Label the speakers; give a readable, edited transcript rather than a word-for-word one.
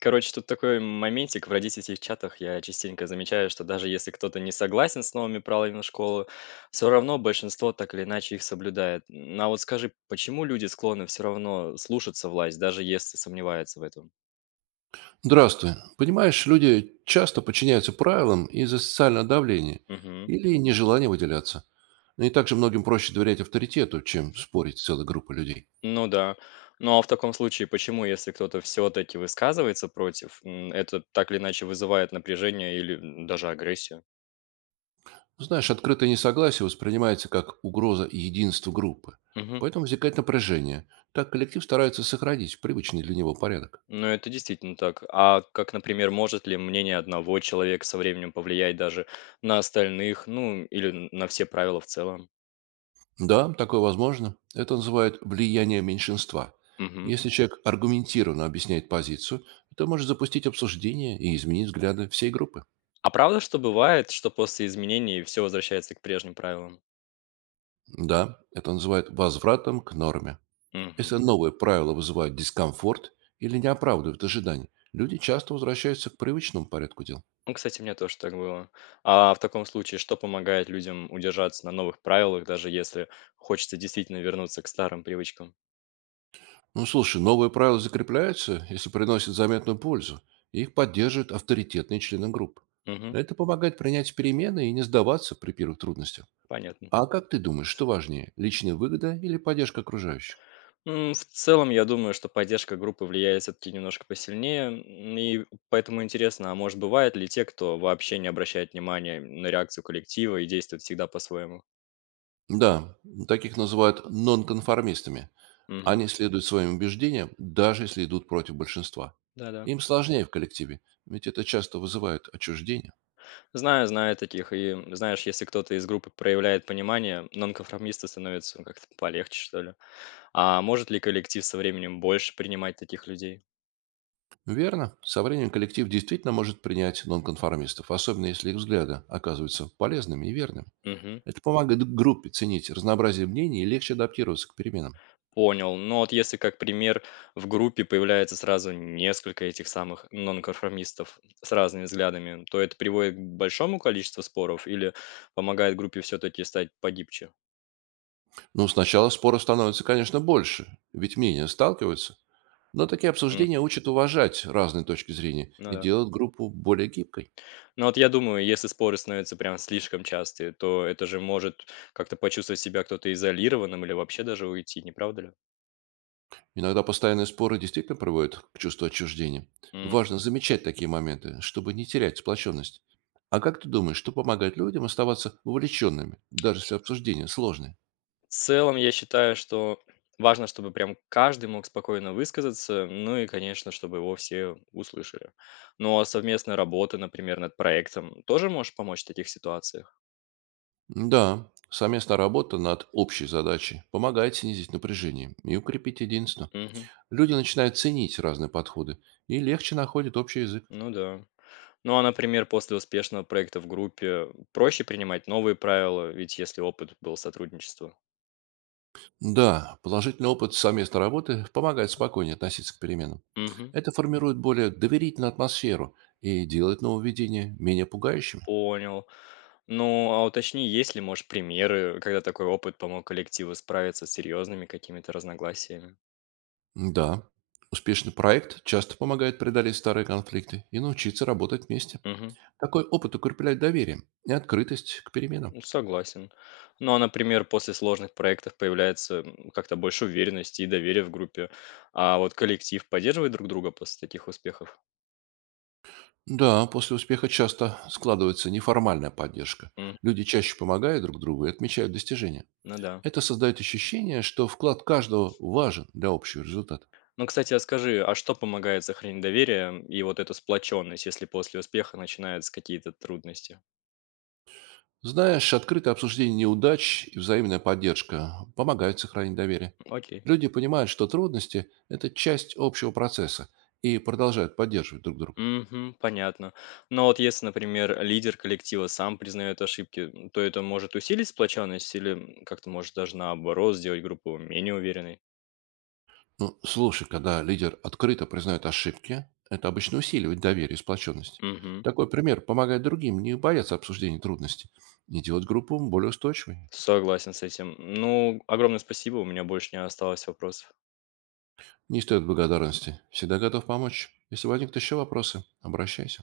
Speaker 1: Короче, тут такой моментик в родительских чатах. Я частенько замечаю, что даже если кто-то не согласен с новыми правилами школы, все равно большинство так или иначе их соблюдает. А вот скажи, почему люди склонны все равно слушаться власть, даже если сомневаются в этом?
Speaker 2: Здравствуй. Понимаешь, люди часто подчиняются правилам из-за социального давления
Speaker 1: Мгм.
Speaker 2: или нежелания выделяться. Ну и также многим проще доверять авторитету, чем спорить с целой группой людей.
Speaker 1: Ну да. Ну а в таком случае, почему, если кто-то все-таки высказывается против, это так или иначе вызывает напряжение или даже агрессию?
Speaker 2: Знаешь, открытое несогласие воспринимается как угроза единству группы.
Speaker 1: Мгм.
Speaker 2: Поэтому возникает напряжение. Так коллектив старается сохранить привычный для него порядок.
Speaker 1: Ну, это действительно так. А как, например, может ли мнение одного человека со временем повлиять даже на остальных, ну, или на все правила в целом?
Speaker 2: Да, такое возможно. Это называют влияние меньшинства.
Speaker 1: Мгм.
Speaker 2: Если человек аргументированно объясняет позицию, это может запустить обсуждение и изменить взгляды всей группы.
Speaker 1: А правда, что бывает, что после изменений все возвращается к прежним правилам?
Speaker 2: Да, это называют возвратом к норме. Если
Speaker 1: Мгм.
Speaker 2: новые правила вызывают дискомфорт или не оправдывают ожиданий, люди часто возвращаются к привычному порядку дел.
Speaker 1: Ну, кстати, у меня тоже так было. А в таком случае, что помогает людям удержаться на новых правилах, даже если хочется действительно вернуться к старым привычкам?
Speaker 2: Ну, слушай, новые правила закрепляются, если приносят заметную пользу, и их поддерживают авторитетные члены групп.
Speaker 1: Мгм.
Speaker 2: Это помогает принять перемены и не сдаваться при первых трудностях.
Speaker 1: Понятно.
Speaker 2: А как ты думаешь, что важнее, личная выгода или поддержка окружающих?
Speaker 1: В целом, я думаю, что поддержка группы влияет все-таки немножко посильнее. И поэтому интересно, а может, бывают ли те, кто вообще не обращает внимания на реакцию коллектива и действует всегда по-своему?
Speaker 2: Да, таких называют нонконформистами.
Speaker 1: Мгм.
Speaker 2: Они следуют своим убеждениям, даже если идут против большинства.
Speaker 1: Да-да.
Speaker 2: Им сложнее в коллективе, ведь это часто вызывает отчуждение.
Speaker 1: Знаю, знаю таких. И знаешь, если кто-то из группы проявляет понимание, нонконформисты становятся, ну, как-то полегче, что ли. А может ли коллектив со временем больше принимать таких людей?
Speaker 2: Верно, со временем коллектив действительно может принять нонконформистов, особенно если их взгляды оказываются полезными и верными.
Speaker 1: Мгм.
Speaker 2: Это помогает группе ценить разнообразие мнений и легче адаптироваться к переменам.
Speaker 1: Понял. Но вот если как пример в группе появляется сразу несколько этих самых нонконформистов с разными взглядами, то это приводит к большому количеству споров или помогает группе все-таки стать погибче?
Speaker 2: Но сначала споров становится, конечно, больше, ведь мнения сталкиваются. Но такие
Speaker 1: М.
Speaker 2: обсуждения учат уважать разные точки зрения
Speaker 1: Ну
Speaker 2: и
Speaker 1: да.
Speaker 2: делают группу более гибкой.
Speaker 1: Ну вот я думаю, если споры становятся прям слишком частые, то это же может как-то почувствовать себя кто-то изолированным или вообще даже уйти, не правда ли?
Speaker 2: Иногда постоянные споры действительно приводят к чувству отчуждения. Важно замечать такие моменты, чтобы не терять сплоченность. А как ты думаешь, что помогает людям оставаться увлеченными, даже если обсуждения сложные?
Speaker 1: В целом, я считаю, что важно, чтобы прям каждый мог спокойно высказаться, ну и, конечно, чтобы его все услышали. Но совместная работа, например, над проектом тоже может помочь в таких ситуациях?
Speaker 2: Да, совместная работа над общей задачей помогает снизить напряжение и укрепить единство.
Speaker 1: Мгм.
Speaker 2: Люди начинают ценить разные подходы и легче находят общий язык.
Speaker 1: Ну да. Ну а, например, после успешного проекта в группе проще принимать новые правила, ведь если опыт был сотрудничества.
Speaker 2: Да, положительный опыт совместной работы помогает спокойнее относиться к переменам.
Speaker 1: Мгм.
Speaker 2: Это формирует более доверительную атмосферу и делает нововведения менее пугающими.
Speaker 1: Понял. Ну, а уточни, есть ли, может, примеры, когда такой опыт помог коллективу справиться с серьезными какими-то разногласиями?
Speaker 2: Да, успешный проект часто помогает преодолеть старые конфликты и научиться работать вместе.
Speaker 1: Мгм.
Speaker 2: Такой опыт укрепляет доверие и открытость к переменам.
Speaker 1: Ну, согласен. Ну, а, например, после сложных проектов появляется как-то больше уверенности и доверия в группе. А вот коллектив поддерживает друг друга после таких успехов?
Speaker 2: Да, после успеха часто складывается неформальная поддержка.
Speaker 1: М.
Speaker 2: Люди чаще помогают друг другу и отмечают достижения.
Speaker 1: Ну да.
Speaker 2: Это создает ощущение, что вклад каждого важен для общего результата.
Speaker 1: Ну, кстати, а скажи, а что помогает сохранить доверие и вот эту сплоченность, если после успеха начинаются какие-то трудности?
Speaker 2: Знаешь, открытое обсуждение неудач и взаимная поддержка помогают сохранить доверие.
Speaker 1: Окей.
Speaker 2: Люди понимают, что трудности– это часть общего процесса и продолжают поддерживать друг друга.
Speaker 1: Мгм, понятно. Но вот если, например, лидер коллектива сам признает ошибки, то это может усилить сплоченность или как-то может даже наоборот сделать группу менее уверенной?
Speaker 2: Ну, слушай, когда лидер открыто признает ошибки, это обычно усиливает доверие и сплоченность.
Speaker 1: Мгм.
Speaker 2: Такой пример помогает другим не бояться обсуждения трудностей и делать группу более устойчивой.
Speaker 1: Согласен с этим. Ну, огромное спасибо, у меня больше не осталось вопросов.
Speaker 2: Не стоит благодарности. Всегда готов помочь. Если возникнут еще вопросы, обращайся.